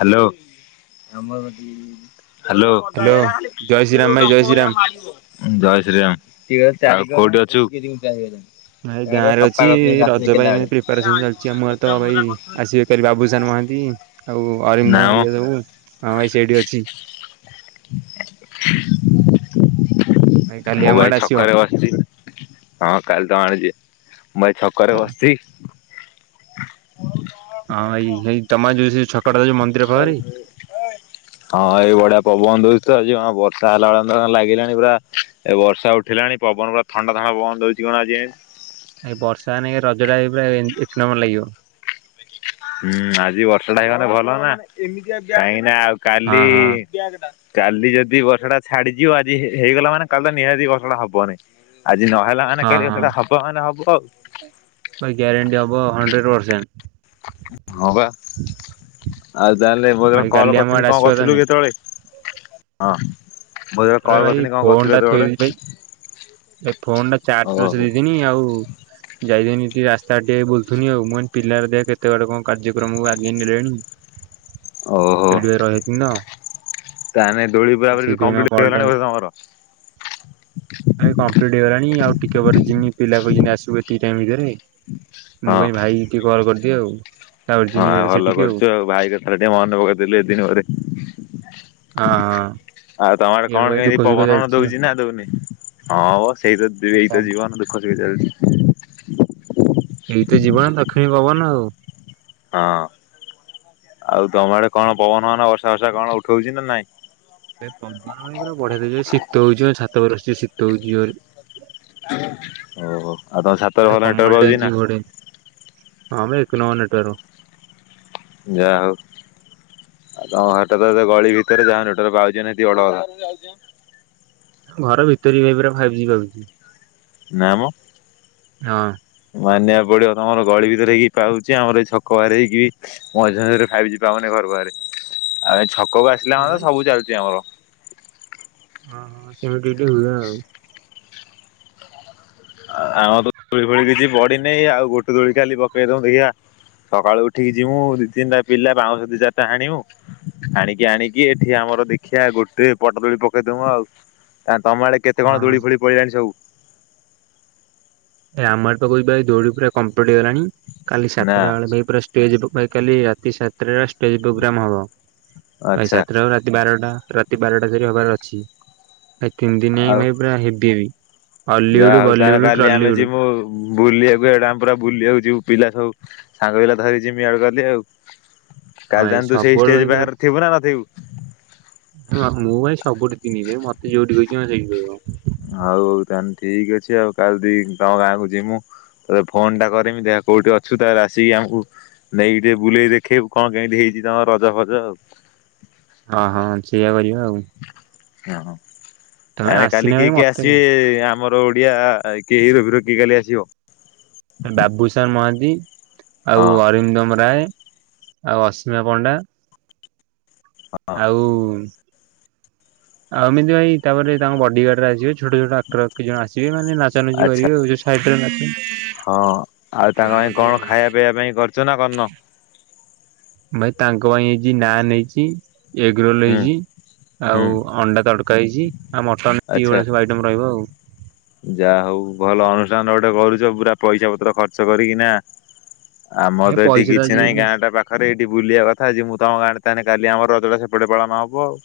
Hello. Hello. ଜୟ hello ଜୟ ଶ୍ରୀରାମ ଭାଇ ଜୟ ଶ୍ରୀରାମ। ଶ୍ରୀରାମ ଆଉ କୋଉଠି ଅଛୁ? ଭାଇ ଗାଁ ରେ ଅଛି ରଜ ପାଇଁ ଏମତି ପ୍ରିପାରେସନ ଚାଲିଛି ଆମ ଗାଁରେ ତ ଭାଇ ଆସିବେ ଫେରେ ବାବୁସାନ ମହାନ୍ତି ଆଉ ନା ଅରିନ୍ଦମ ମ ହରିକା ସବୁ ହଁ ଭାଇ ସେଇଟି ଅଛି। ଭାଇ କାଲି ମୁଁ ଆମ ଆଡେ ଭାଇ ଆସିବ। ଛକରେ ବସ୍ ଚି ହଁ କାଲି ତ ଆଣିଚି ମୁଁ ଏ ଛକରେ ହଁ ବସଚି। ହଁ ଭାଇ ଭାଇ ତମ ଏ ଯୋଉ ସେ ଛକଟା ଯୋଉ ମନ୍ଦିର ପାଖରେ କି? ହଁ ଏଇ ବଢିଆ ପବନ ଦଉଚି ତ ଆଜି ହଁ ବର୍ଷା ହେଲା ଭଳିଆ ତ କଣ ଲାଗିଲାଣି ପୁରା ଏ ବର୍ଷା ଉଠିଲାଣି ପବନ ପୁରା ଥଣ୍ଡା ଥଣ୍ଡା ପବନ ଦଉଚି କଣ ଆଜି [unintelligible] ଏଇ ବର୍ଷା ନାଇଁ ରଜଟା ଏଇ ପୁରା ଏ-ଏକ ନମ୍ବର ଲାଗିବ। ହୁଁ ଆଜି ବର୍ଷାଟା ହେଇଗଲେ ଭଲ ନା କାହିଁକି ନା ଆଉ ହଁ କାଲି ହଁ କାଲି ଯଦି ବର୍ଷାଟା ଛାଡିଯିବ ଆଜି ହେ-ହେଇଗଲା ମାନେ କାଲି ତ ନିହାତି ବର୍ଷାଟା ହବନି। ଆଜି ନ ହେଲା ମାନେ ହଁ କାଲି ହଁ। ସେଇଟା ହବ ମାନେ ହବ ଆଉ। ଭାଇ ଗ୍ୟାରେଣ୍ଟି ହବ ହଣ୍ଡ୍ରେଡ ପରସେଣ୍ଟ। ହଁ ବା ଆଉ ତାହେଲେ ମୁଁ ଭାଇ ଯେତବଳେ କଲ୍ କାଲି ଆମ କରିଥିଲି ଆଡେ କଣ ଆସିବ କରିଥିଲୁ ତାନେ। ସେତବଳେ? ହଁ ମୁଁ ଯେତେବେଳେ ଏଥର କଲ ଭାଇ କରିଥିଲି କଣ କରୁଥିଲ ସେତବଳେ? ଏ ଫୋନଟା ଚାର୍ଜ ବସେଇ ଦେଇଥିନି ଆଉ। [inaudible] ଯାଇଥିନି ଟିକେ ରାସ୍ତା ଆଡେ ଟିକେ ବୁଲୁଥିନି ଆଉ ମୁଁ କହିନି ପିଲା ହରିକା ଦେଖ୍ କେତେ ବାଟ କଣ କାର୍ଯ୍ୟକ୍ରମକୁ ଆଗେଇ ନେଲେଣି। [inaudible] ଓ ହୋ ସେଇଠି ଭାଇ ରହିଯାଇଥିଲି ତ ତାହେନେ ଦୋଳି ପୁରାପୁରି ସେଇଥିପାଇଁ କମ୍ପ୍ଲିଟ କଲ୍ ଟା ହେଇଗଲାଣି ବୋଧେ ତମର? [inaudible] ଭାଇ କମ୍ପ୍ଲିଟ୍ ହେଇଗଲାଣି ଆଉ ଟିକେ ପରେ ଜିମି ପିଲା କହିଚନ୍ତି ଆସିବୁ ଏତିକି ଟାଇମରେ ଭିତେରେ। ମୁଁ ହଁ କହିଲି ଭାଇଙ୍କି କଲ୍ କରିଦିଏ ଆଉ। ତାପରେ ଯିମି ହଁ ଭଲ ସେଠିକି କରିଚୁ ଆଉ ଭାଇ କଥାଟା ଟିକେ ମନେ ପକେଇଦେଲୁ ଏତେ ଦିନି ପରେ। ହଁ ହଁ। ଆଉ ତମ ଆଡେ କଣ ଏଇଭଳିଆ ଦୁଃଖ କେମିତି ସୁଖ ପବନ ଫବନ ଚାଲିଛି ଆଉ। ଦଉଚି ନା ଦଉନି? ହଁ ମ ସେଇ ତ ଏଇତ ଜୀବନ ଦୁଃଖ ସୁଖେ ଚାଲିଚି। ଏଇ ତ ଜୀବନ ଦକ୍ଷିଣି ପବନ ଆଉ। ହଁ ଆଉ ତମ ଆଡେ କଣ ପବନ ଫବନ ବର୍ଷା ଫର୍ଷା କଣ ଉଠଉଚି ନା ନାଇଁ? ଏ ପବନ ଏଇ ଗୁରା ବଢିଆ ଦଉଚି ଶୀତ ହଉଚି ବା ଛାତ ଉପରେ ବସଚି ଶୀତ ହଉଚି ଜୋରେ। ଓ ହୋ ଆଉ ତମ ଛାତରେ ଭଲ ଗୋଟେ ନେଟୱାର୍କ କମଳ ଟେ ପାଉଚି ଆଣିଛି ନା? ଘୋଡେଇ ହଁ ବେ ଏକ ନମ୍ବର ନେଟୱାର୍କ। ଯାହା ହଉ। ଆଉ ତମ ଘରଟା ତ ଏତେ ଗଳି ଭିତେରେ ଯାହା ନେଟୱାର୍କ ପାଉଚି ନା ସେତିକି ବଡ କଥା। ଘର ଭିତେରେ ବି ଭାଇ ପୁରା ଫାଇପ୍ ଜି ପାଉଚି। ନା ମ। ହଁ। ମାନିବାକୁ ପଡିବ ତମର ଗଳି ଭିତରେ ହେଇକି ପାଉଚି ଆମର ଏଇ ଛକ ବାହାରି ହେଇକି ମଝି ମଝିରେ ଫାଇଭ୍ ଜି ପାଉନି ଘର ବାହାରେ ଆଉ ଏଇ ଛକକୁ ଆସିଲା ତ ହଁ। ସବୁ ଚାଲୁଚି ଆମର। ହଁ ହଁ ସେ ବି ଟିଏ ଟିଏ ହୁଏ ଆଉ। ଆଉ ଆମର ତ ଦୋଳି ଫୋଳି କିଛି ପଡିିନାହିଁ ଆଉ ଗୋଟେ ଦୋଳି କାଲି ପକେଇ ଦମୁ ଦେଖିଆ ସକାଳୁ ଉଠିକି ଯିବୁ ଦି ତିନିଟା ପିଲା ବାଉଁଶ ଦି ଚାରିଟା ହାଣିମୁଁ ଆଣିକି ଆଣିକି ଏଠି ଆମର ଦେଖିଆ ଗୋଟେ ବଡ ଦୋଳି ପକେଇଦମୁଁ ଆଉ। ଆ ତମ ଆଡେ କେତେ କଣ ହଁ ଦୋଳି ଫୋଳି ପଇଲାଣି ସବୁ? ଏ ଆମ ଆଡେ ପା କହୁଛି ଭାଇ ଦୋଳି ପୁରା କମ୍ପଲିଟ ହେଇଗଲାଣି କାଲି ନା ସାତଟା ବେଳ ପାଇଁ ପୁରା ଷ୍ଟେଜ୍ ପୋ କାଲି ରାତି ସାତଟାରେ ଷ୍ଟେଜ୍ ପ୍ରୋଗ୍ରାମ୍ ହବ। ଆଜି ଆଚ୍ଛା ସାତଟାରୁ ରାତି ବାରଟା ରାତି ବାରଟା ଯାକେ ହବାର ଅଛି। ଏ ତିନି ଦିନ ଆଉ [unintelligible] ଭାଇ ପୁରା ହେବି ଭାଇ ଅଲିଉଡ ବଲିଉଡ ଟଲିଉଡ। ମୁଁ ହଁ ବୁଲିବାକୁ ଏଇଡା ଆମେ ପୁରା ବୁଲିବାକୁ ଯିବୁ ପିଲା ସବୁ ସାଙ୍ଗ ପିଲା ଧରିଛିି ଯିମିଆଉ କାଲି ଆଉ। କାଲି ଭାଇ ତାହେନେ ତୁ ସେଇ ସବୁଆଡୁ ଷ୍ଟେଜ ଭାଇ ପୁରା ପାଖରେ ଥିବୁ ନା ନଥିବୁ? ମୁଁ ଭାଇ ସବୁଠି ଥିବି ଭାଇ ମତେ ଯୋଉଠି ଖୋଜିବ ସେଇଠି ମିଳିବ। ହଉ ତାହେଲେ ଠିକ ଅଛି ଆଉ କାଲି ଦି ତମ ଗାଁକୁ ଯିମୁ ଥରେ ଫୋନ୍ଟା କରିମି ଦେଖ କୋଉଠି ଅଛୁ ତାହେଲେ ଆସିକି ଆମକୁ ନେଇକ ଟିକେ ବୁଲେଇ ଦେଖେଇବୁ କଣ କେମିତି ହେଇଚି ତମର ରଜ ଫଜ ଆଉ। ହଁ ହଁ ଛେଇଆ କରିବା ଆଉ। ହଁ ତମେ ଆ ଆସିନା କାଲି ଭାଇ କିଏ କିଏ ମତେ ଆସିବେ ଆମର ଓଡିଆ କିଏ ହିରୋ ଫିରୋ କିଏ କାଲି ଆସିବ। ବାବୁଶାନ୍‌ ମହାନ୍ତି, ଆଉ ହଁ ଅରିନ୍ଦମ୍ ରାୟ, ଆଉ ଅସୀମା ପଣ୍ଡା ହଁ ଆଉ ଅମିତ୍‌ ଭାଇ ତାପରେ ତାଙ୍କ ବଡିଗାର୍ଡ ରେ ଆସିବେ। ଛୋଟ ଛୋଟ ଆକ୍ଟର ଆଉ କେତ ଜଣ ଆସିବେ ମାନେ ନାଚା ନାଚି ଆଚ୍ଛା। କରିବେ ଯ ସାଇଟ ରେ ନାଚ। ହଁ ଆଉ ତାଙ୍କ ପାଇଁ କଣ ଖାଇବା ପିଇବା ପାଇଁ କରୁଚ ନା କରିନ? ଭାଇ ତାଙ୍କ ପାଇଁ ଆଜି ନାନ୍‌ ହେଇଛି। ଏଗ ରୋଲ୍‌ ହୁଁ ହେଇଛି ହୁଁ ଆଉ ଅଣ୍ଡା ତଡ଼କା ହେଇଛି ଆଉ ମଟନ୍‌ କି ଆଚ୍ଛା। [unintelligible] ଆଇଟମ୍‌ ରମ ରହିବ ଆଉ। ଯାହା ହଉ ଭଲ ଅନୁଷ୍ଠାନ ଗୋଟେ କରୁଛ ପୁରା ପଇସା ପତ୍ର ଖର୍ଚ୍ଚ କରି କିନା। ଆମର ଭାଇ ତ ଏଠି ପଇସା କିଛି ନାହିଁ ଆଜିକାଲି ଗାଁ ଟା ପା ପାଖରେ ଏଇଠି ବୁଲିଆ କଥା ଯେ ମୁଁ ତମ ଗାଁ ରେ ତାହେନେ କାଲି ଆମ ରଜଟା ସେପଟେ ପାଳନ ହବ ଆଉ।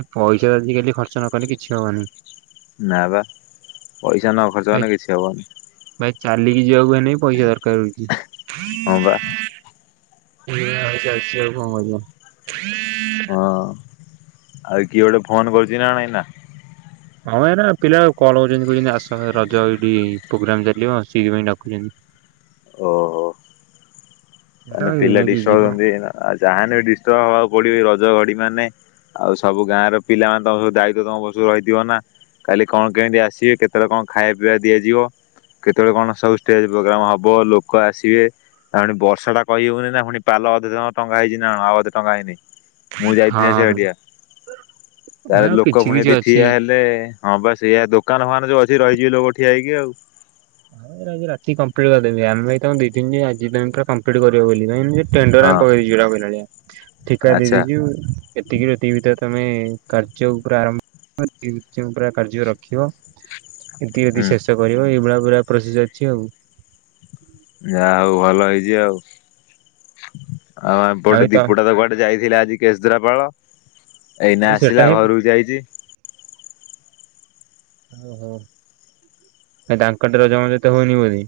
ଏ ପଇସା ଯଦି ଆଜିକାଲି ଖର୍ଚ୍ଚ ନ କଲେ କିଛି ହବ ନି। ନା ବା ପଇସା ନ ଖର୍ଚ୍ଚ ଭାଇ କଲେ କିଛି ହବ ନି। ଭାଇ ଚାଲିକି ଯିବାକୁ ହେଲେ ପଇସା ଦରକାର୍ ହଉଛି। ହଁ ବା ଏ ଇଆ ଆଉ ଚାଲିଛି ଆଉ କଣ କରିଆ। ହଁ ଆଉ କିଏ ଗୋଟେ ଫୋନ୍‌ କରୁଛି ନା କଣ ଏଇନା? ହଁ ଏନା ପିଲା କଲ କରୁଛନ୍ତି କହୁଛନ୍ତି ଆସ ରଜ ଏଇଠି ପ୍ରୋଗରାମ ଚାଲିବ ସେଇଥିପାଇଁ ଡାକୁଛନ୍ତି। ଓ ହୋ। ଏରା ମାନେ ପିଲା ଏଇନାକେ ଯିବ ଡିଷ୍ଟର୍ବ ହଛନ୍ତି ଯାହା ହେଲେ ବି ଡିଷ୍ଟର୍ବ ହବାକୁ ପଡ଼ିବ ରଜ ଘଡି ମାନେ ଆଉ ସବୁ ଗାଁ ର ପିଲାମାନେ ତମ ସବୁ ଦାୟିତ୍ଵ ତମ ରହିଥିବ ନା। କାଲି କଣ କେମିତି ଆସିବେ କେତେବେଳେ କଣ ଖାଇବା ପିଇବା ଦିଆଯିବ। କେତେବେଳେ କଣ ସବୁ ଷ୍ଟେଜ ପ୍ରୋଗ୍ରାମ୍ ହବ ଲୋକ ଆସିବେ ଆଉ ବର୍ଷା ଟା କହି ହଉନି ନା ପୁଣି ପାଲ ଅଧେ ଜଣ ଟଙ୍ଗା ହେଇଛି ନା ଆଉ ଅଧେ ଟଙ୍ଗା ହଇନି। ମୁଁ ଯାଇଥିଲିନି ସେ ହଁ ଏରିଆ ତା ଆଉ ଲୋକ କିଛି ପୁଣି କିଛି ଏଠି ଅଛି ଠିଆ ହେଲେ ହଁ ବା ସେଇଆ ଦୋକାନ ଫୋକାନ ଯୋଉ ଅଛି ରହିଯିବେ ଲୋକ ଠିଆ ହଇକି ଆଉ। ହଁ ଆଜି ରାତି କପ୍ଲିଟ କରି ଦେବି ଆମେ ତ ଦି ତିନ ଯ ଆଜି ବ୍ୟାଙ୍କ କମ୍ପ୍ଲିଟ କରିବ ବୋଲି କାଇ ଟେଣ୍ଡରେ ଆମେ [unintelligible] ହଁ ପକେଇଛୁ କହି ଠିକା ଆଚ୍ଛା ଦେଇଦେଇଛୁ। ଏତିକିରୁ ଏତିକି ଭିତରେ ତମେ କାର୍ଯ୍ୟ ଉପରେ ଆରମ୍ [unintelligible] କାର୍ଯ୍ୟ ରଖିବ। ଏତି ଯଦି ହୁଁ ଶେଷ କରିବ ଏଇଭଳିଆ ପୁରା ପ୍ରୋସେସ୍‌ ଅଛି ଆଉ। ଯାହା ହଉ ଭଲ ହେଇଛି ଆଉ। ଆଉ ଆମପଟେ ଦୀପୁଟା ତ କୁଆଡ଼େ ମୁଁ ଯାଇଥିଲା ଆଜି କେଶ୍ରାପାଳ ଏଇନା ଭାଇ ସେଟା ଆସିଲା ହିଁ ଘରୁକୁ ଯାଇଛି। ଓହୋ ନାଇ ତାଙ୍କର ତ ରଜ ମଜା ତ ହଉନି ବୋଲି।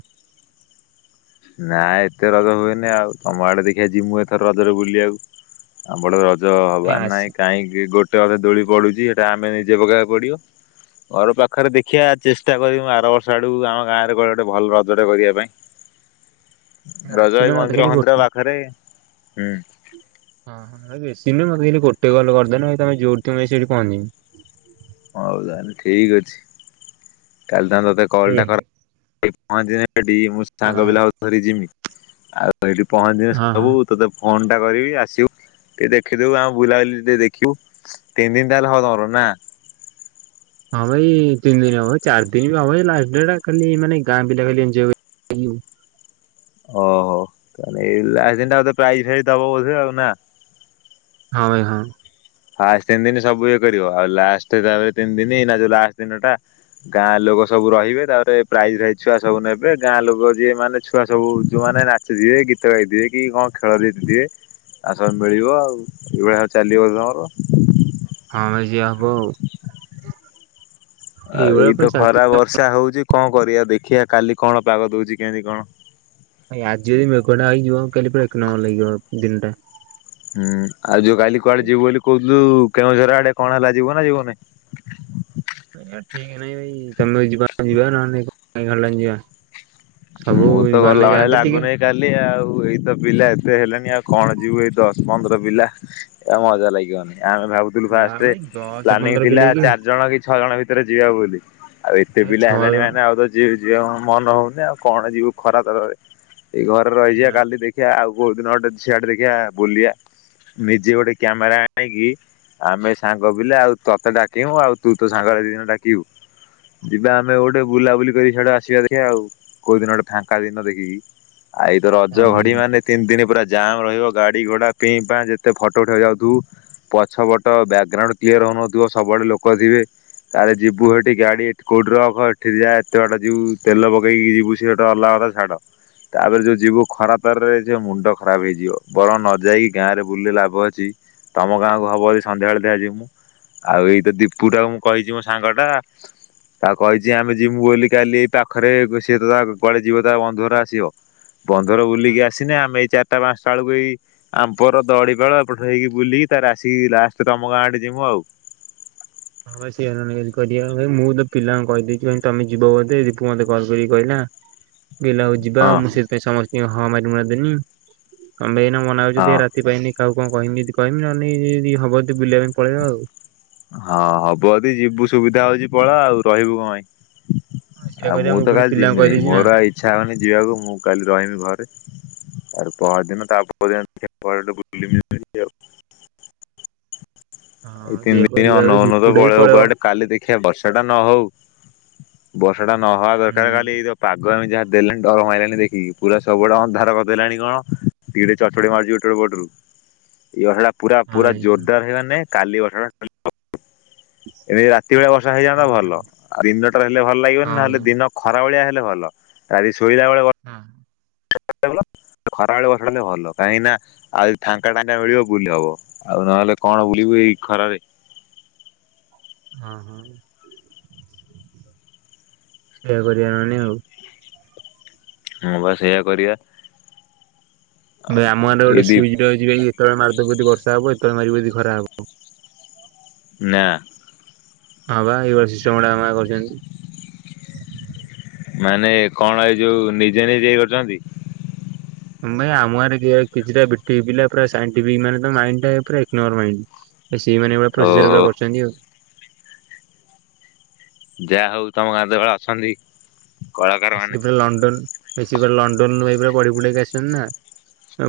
ନାଇଁ ଏତେ ରଜ ହୁଏନି ଆଉ ତମ ଆଡ଼େ ଦେଖିବା ଯିମୁଁ ଏଥର ରଜରେ ବୁଲିବାକୁ। ଆମ୍ ପଟେ ରଜ ଏ ହବାର ଆସି ନାହିଁ କାହିଁକି ଗୋଟେ ଅଧ ଦୋଳି ପଡ଼ୁଛି ସେଟା ଆମେ ନିଜେ ପକେଇବାକୁ ପଡ଼ିବ। ଘର ପାଖରେ ଦେଖିୟା ଚେଷ୍ଟା କରିମୁ ଆର ବର୍ଷ ଆଡ଼କୁ ଆମ ଗାଁରେ ଗୋଟେ ଭଲ ରଜଟେ କରିବା ପାଇଁ। ରଜ ଆସିଲେ ଏଇ ମତେ ମନ୍ଦିର ଖାଲି ଫନ୍ଦିର ଗୋଟେ ପାଖରେ ହୁଁ। ହଁ ହୁଁ ୟେ ବେଶୀ ନୁହ ମତେଲି ଗୋଟେ ଗଲ କରିଦେଲେ ଭାଇ ତମେ ଯୋଉଠି ଥିବ ସେଇଠି ପହଞ୍ଚିମି। ହଁ ତାହେଲେ ଠିକ୍ ଅଛି। କାଲି ତାଙ୍କ ତତେ କଲ୍ଟା କର ପହଞ୍ଚିନେଇକି ମୁଁ ହଁ ସାଙ୍ଗ ପିଲା କୁ ଧରି ଯିମି। ଆଉ ଏଇଠି ପହଞ୍ଚିବେ ହଁ ହଁ। ସବୁତ୍ ତତେ ଫୋନ୍ ଟା କରିବି ଆସିବୁ ଟିକେ ଦେଖିଦବୁ ଆଉ ବୁଲାବୁଲି ଟିକେ ଦେଖିବୁ। ତିନିଟା [unintelligible] ଦିନ ତାହେଲେ ହଉ ତମର ନା ହଁ ଭାଇ ତିନି ଦିନ ହବ ଚାର୍ ଦିନ୍ ବି ହବ ଏଇ ଲା ଦିନଟା ଖାଲି ମାନେ ଗାଁ ପିଲା ଖାଲି ଏନ୍ଞୟ ଆଇୟୁ ଓହୋ ତାହେଲେ [unintelligible] ପ୍ରାଇ ଫାଇଜ୍ ଦବ ବୋଧେ ଆଉ ନା। ହଁ ଭାଇ ହଁ। ଫାଷ୍ଟ ତିନି ଦିନ ସବୁ ଇଏ କରିବ ଆଉ ଲାଷ୍ଟ ତାପରେ ତିନି ଦିନି ନା ଯୋଉ ଲାଷ୍ଟ ଦିନ ଟା ଗାଁ ଲୋକ ସବୁ ରହିବେ ତାପରେ ପ୍ରାଇଜି ଫ୍ରାଇଜି ଛୁଆ ସବୁ ନେବେ ଗାଁ ଲୋକ ଯିଏ ମାନେ ଛୁଆ ସବୁ ଯୋଉମାନେ ନା ଛେ ଯିଏ ଗୀତ ଗାଇ ଦିଏ କି କଣ ଖେଳ ରିତ୍ ଦିଏ। ଆ ସବୁ ମିଳିବ ଆଉ ଏଇଭଳିଆ ଚାଲିବ ତମର। ହଁ ମେ ଯିଆ ହବ ଆଉ। [inaudible] ଆଉ ଏଇଭଳିଆ ପୁରା ଏଇତ ଚାଲିଚି। ଖରା ବର୍ଷା ହଉଛି କଣ କରିବା ଦେଖିବା କାଲି କଣ ପାଗ ଦଉଛି କେଇନ୍ତି କଣ। ଭାଇ ଆଜି ଯଦି ମେଘ ନାଇଁ ଯିବ କାଲି ପୁରା ଏକ ନମ୍ବର ଲାଗିବ ଦିନଟା। ହୁଁ ଆଉ ଯୋଉ କାଲି କୁଆଡ଼େ ଯିବୁ ବୋଲି କହୁଥୁଲୁ କେଉଁଝର ଆଡ଼େ କଣ ହେଲା ଯିବୁ ନା ଯିବୁନି? [unintelligible] ଭଆ ଠିକ ନାଇଁ ଭାଇ ତମେ ଯିବା ଯିବା ନହେଲେ କାଇଁ ଖିଲାଣି ଯିବା ସବୁ ମୁଁ ତ ଗଲା ଗଲେ ଭଳିଆ ଯାଆନ୍ତେ ଟିକେ। ଲାଗୁନାହିଁ କାଲି ଆଉ ଏଇତ ପିଲା ଏତେ ହେଲେନି ଆଉ କଣ ଯିବୁ ଏଇ ଦଶ୍ ପନ୍ଦର ପିଲା। ଏ ମଜା ଲାଗିବନି ଆମେ ଭାବୁଥିଲୁ ନା ଫାଷ୍ଟେ ଭାଇ ଦଶ ପ୍ଲାନିଙ୍ଗ୍ ପନ୍ଦର ଥିଲା ପିଲା କି ଚାରି ଜଣ କି ଛଅ ଜଣ ଭିତରେ ଯିବା ବୋଲି ଆଉ ଏତେ ଭାଇ ପିଲା ଛଅ ହେଲାଣି ଜଣ ମାନେ ଆଉ ରୋ ଯିବି [unintelligible] ଯିବାକୁ ମନ ହଉନି ଆଉ କଣ ଯିବୁ ଖରା ତରାରେ ଏଇ ଘରେ ରହିଯିବା ନା କାଲି ଦେଖ୍ ଖିୟା ଆଉ କୋଉ ଦିନ ଗଟେ ସିଆଡ଼େ ଦେଖିବା ବୁଲିବା ନିଜେ ଗୋଟେ କ୍ୟାମେରା ଆଣିକି ଆମେ ସାଙ୍ଗ ପିଲା ଆଉ ତତେ ଡାକିମୁଁ ଆଉ ତୁ ତୋ ସାଙ୍ଗରେ ଦି ଜଣ ଡ଼ାକିବୁ। ଯିବା ଆମେ ଗୋଟେ ବୁଲାବୁଲି କରି ସିଆଡେ ଆସିବା ଦେଖିବା ଆଉ। କୋଉ ଦିନଟେ ଫାଙ୍କା ଦିନ ଦେଖିକି ଆଉ ଏଇ ତ ହଁ ରଜ ଭାଇ ଘଡ଼ି ହଁ। ମାନେ। ତିନ୍ ଦିନି ପୁରା ଜାମ୍ ରହିବ ଗାଡ଼ି ଘୋଡା ପି ମ୍ପା ଯେତେ ଫଟୋ ଉଟେଇ ବାକୁ ଯାଉଥିବୁ। ପଛ ପଟ ବ୍ରାକଗ୍ରାଉଣ୍ଡୁ କ୍ଲିୟର ହଉନଥିବ ସବୁଆଡ଼େ ଲୋକ ଥିବେ। ତାରେ ଯିବୁ ହେଠି ଗାଡ଼ି କୋଉଠି ରଖ ଏଠି ଯାଏ ଏତେ ବାଟା ଯିବୁ ତେଲ ପେଇକି ଯିବୁ। ଥିଏ ଟା ଅଲଗା କଥା ଛାଡ଼। ତା ପରେ ଯୋଉ ଯିବୁ ଖରା ତରାରେ ଯେଉଁ ମୁଣ୍ଡ ଖରାପେ ହେଇଯିବ ବରଂ ନ ଯାଇକି ଗାଁ ରେ ବୁଲିଲେ ଲାଭ ଅଛି। ତମ ଗାଁକୁ ହବ ଯଦି ସନ୍ଧ୍ୟାବେଳେ ଦେଖିଆ ଯିବୁ। ଆଉ ଏଇତ ଦୀପୁ ଟାକୁ ମୁଁ କହିଛି ମୋ ସାଙ୍ଗ ଟା। ତାକୁ କହିଛି ଆମେ ଯିବୁ ବୋଲି କାଲି ଏଇ ପାଖରେ ସିଏ ତ ତା କୁଆଡେ ଯିବ ତା ବନ୍ଧୁଘର ଆସିବ। ବନ୍ଧୁଘର ହଁ ବୁଲିକି ଆସିନେ ଆମେ ଏଇ ଚାରିଟା ପାଞ୍ଚଟା ବେଳକୁ ଏଇ ଆମ୍ପର ଦଡିପାଳ ଏପଟେ ହେଇକି ବୁଲିକି ତାର ଆସିକି ଲାଷ୍ଟ ତମ ଗାଁ ଆଡେ ଯିବୁ ଆଉ। ହଁ ସେ ଭାଇ [unintelligible] ମୁଁ ତ ପିଲଙ୍କୁ କହିଦେଇଛି କ ତମେ ଯିବ ବୋତେ ଦୀପ ମତେ କଲ କରିକି କହିଲା ବିଲ ହଉଛି। ଯିବା ହଁ ଆଉ ମୁଁ ସେଥିପାଇଁ ସମସ୍ତଙ୍କୁ ହଁ ମାରି ମୁରା ଦେନି। ଏଇନା ମନା କରିବୁ ଯଦି ହଁ ରାତି ପାହିନି କାହାକୁ କଣ କହମି ଯଦି କହମି ନହେଲେ ଯଦି ହବ ବୁଲିବା ପାଇଁ ପଳେଇବା ଆଉ। ହଁ ହବ ଯଦି ଯିବୁ ସୁବିଧା ହଉଛି ପଳା ଆଉ ରହିବୁ କଣ ପାଇଁ। ସେଇଆ ଆଉ କରିବା ମୁଁ ତ ପୁଣି କାଲି ପିଲାଙ୍କୁ ଯିବିନି। କହିଦେଇଛି ନା ମୋର ଆଉ ଇଚ୍ଛା ହଉନି ଯିବାକୁ ମୁଁ କାଲି ରହିବି ଘରେ। ତା ପରଦିନ ତା ପରଦିନ ଦେଖିଆ କୁଆଡେ ଗୋଟେ ବୁଲି ଯିବା। ଏଇ ହଁ ସେଇଆ ତିନିଦିନ କରିବା ଏଇ ଅନୋଉ ଅନୋଉ ତ ଦୀପୁଟା ବି ପଳେଇବ କୁଆଡେ। କାଲି ଦେଖିବା ବର୍ଷା ଟା ନ ହଉ ବର୍ଷା ଟା ନହବା ହୁଁ ଦରକାର କାଲି ପାଗ ଏମିତି ଯାହା ଦେଲାଣି ଡର ମାଇଲାଣି ଦେଖିକି ପୁରା ସବୁଆଡେ ଅନ୍ଧାର କରିଦେଲାଣି କଣ? ପ [unintelligible] ପୁରା ହଁ ପୁରା ଭାଇ ଜୋରଦାର ମାନେ କାଲି [unintelligible] ଏମିତି ରାତି ଭଳିଆ ବର୍ଷା ହେଇଯାନ୍ତା ହଁ ଭଲ। ହଁ ଆଉ ଦିନଟା ରେ ହଲେ ଭଲ ଲାଗିବନି, ହଁ ଭାଇ ନହେଲେ ଦିନ ଖରା ଭଳିଆ ହେଲେ ଭଲ, ଗାଧେଇ ଶୋଇଲା ବେଳେ ହଁ। ଖରାବେଳେ ବର୍ଷାଟା ହେଲେ ଭଲ କାହିଁକି ନା। ଆଉ ଫାଙ୍କା, ଟାଙ୍କା ମିଳିବ ବୁଲି ହବ ଆଉ ନହେଲେ କଣ ବୁଲିବୁ ଏଇ ଖରାରେ? ହଁ, ହଁ ସେଇୟା କରିବା ନହେଲେ ଆଉ। ମୁଁ ବା ସେଇଆ କରିବା। ଆମ ଗାଁର ଏଇ ଗୋଟେ ଦି ସୁଇଚ ଟେ ଅଛି। ଯେତବଳେ ମାରିଦବୁ ବର୍ଷାହବ, ଯେତେବେଳେ ମାରିଦବୁ ଖରାହବ ନାଁ। ହଁ ବା ଏଇଭଳିଆ ସିଷ୍ଟମ୍ ଆମ ଗାଁରେ କରିଛନ୍ତି। ମାନେ କଣ ଏଇ ଯୋଉ ନିଜେ ନିଜେ କରିଛନ୍ତି? ଭାଇ ଆମର କିଛିଟା ବିଟେକ ପିଲା ପୁରା ସାଇଣ୍ଟିଫିକ୍ ମାନେ ତାଙ୍କ ମାଇଣ୍ଡ ତା ପୁରା ଏକନମ୍ବର ମାଇଣ୍ଡ। ସେଇମାନେ ଗୁଡା ପ୍ରୋସିଜର ଓହୋ। ଗୁଡା କରଛନ୍ତିଆଉ ଯାହା ହଉ ତମ ଗାଁ ରେ ଏଇ ଭଳିଆ ଅଛନ୍ତି କଳାକାର ମାନେ ସେ ପୁରା ଲଣ୍ଡନ, ସେ ପୁରା ଲଣ୍ଡନରୁ ପଢି, ପଢକି ଆସଛନ୍ତି ନା?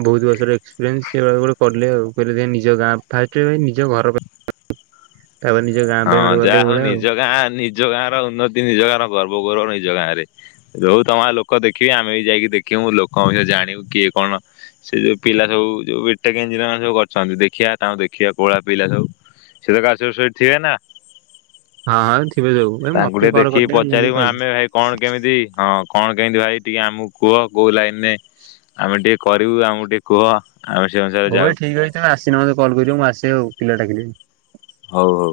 ବହୁତ ବର୍ଷର ଏକ୍ସପିରିଏନ୍ସ। ସେ ଗୋଟେ କଲେ ଆଉ। କହିଲେ [unintelligible] ନିଜ ଗାଁ ଫାଷ୍ଟ ନିଜ ଘର ତାପରେ ନିଜ ଗାଁ ପାଇଁ ହଁ ଗୋଟେ ଯାହା କଲେ ହଉ ଏଇଭଳିଆ ଆଉ ନିଜ ଗାଁ ନିଜ ନିଜ ଗାଁ ର ଉନ୍ନତି, ନିଜ ଗାଁ ଗର୍ବ ଗୌରବ ନିଜ ଗାଁରେ, ଯୋଉ ତମ ଗାଁରେ ଲୋକ ଦେଖିବେ, ଆମେ ବି ଯାଇକି ଦେଖିବୁ ଲୋକଙ୍କ ବିଷୟରେ ଜାଣିବୁ କିଏ କଣ ସେ ଯୋଉ ପିଲା ସବୁ ଯୋଉ ବିଟେକ୍ ଇଂଜିନିୟରିଂ ସବୁ କରିଛନ୍ତି। ଦେଖିବା ତାଙ୍କୁ ଦେଖିବା କୋଉଭଳିଆ ପିଲା ସବୁ ସେ ତ ଗ୍ରାଜୁଏସେନ୍ ଥିବେନା ହଁ ହଁ ଥିବେ ସବୁ ଭାଇ ତାଙ୍କୁ ମତେ ଟିକେ କଲ୍ ଦେଖିକି କରିଦେବେ ମୁଁ ଯୋଉ ପଚାରିବ ପାଇବି। ଆମେ ଭାଇ କଣ କେମିତି ହଁ କଣ କେମତି ଭାଇ ଟିକେ ଆମକୁ କୁହ? କୋଉ ଲାଇନ ନେ ଆମେ ଟିକେ କରିବୁ ଆମକୁ ଟିକେ କୁହ? ଆଶ୍ୟ [unintelligible] ହଉ ଭାଇ ଠିକ ଅଛି ତମେ ଆସିଲେ ମତେ କଲ କରିବ। ମୁ ଆସେ ଆଉ ପିଲା ଡାକି ଦେବି ହଉ, ହଉ।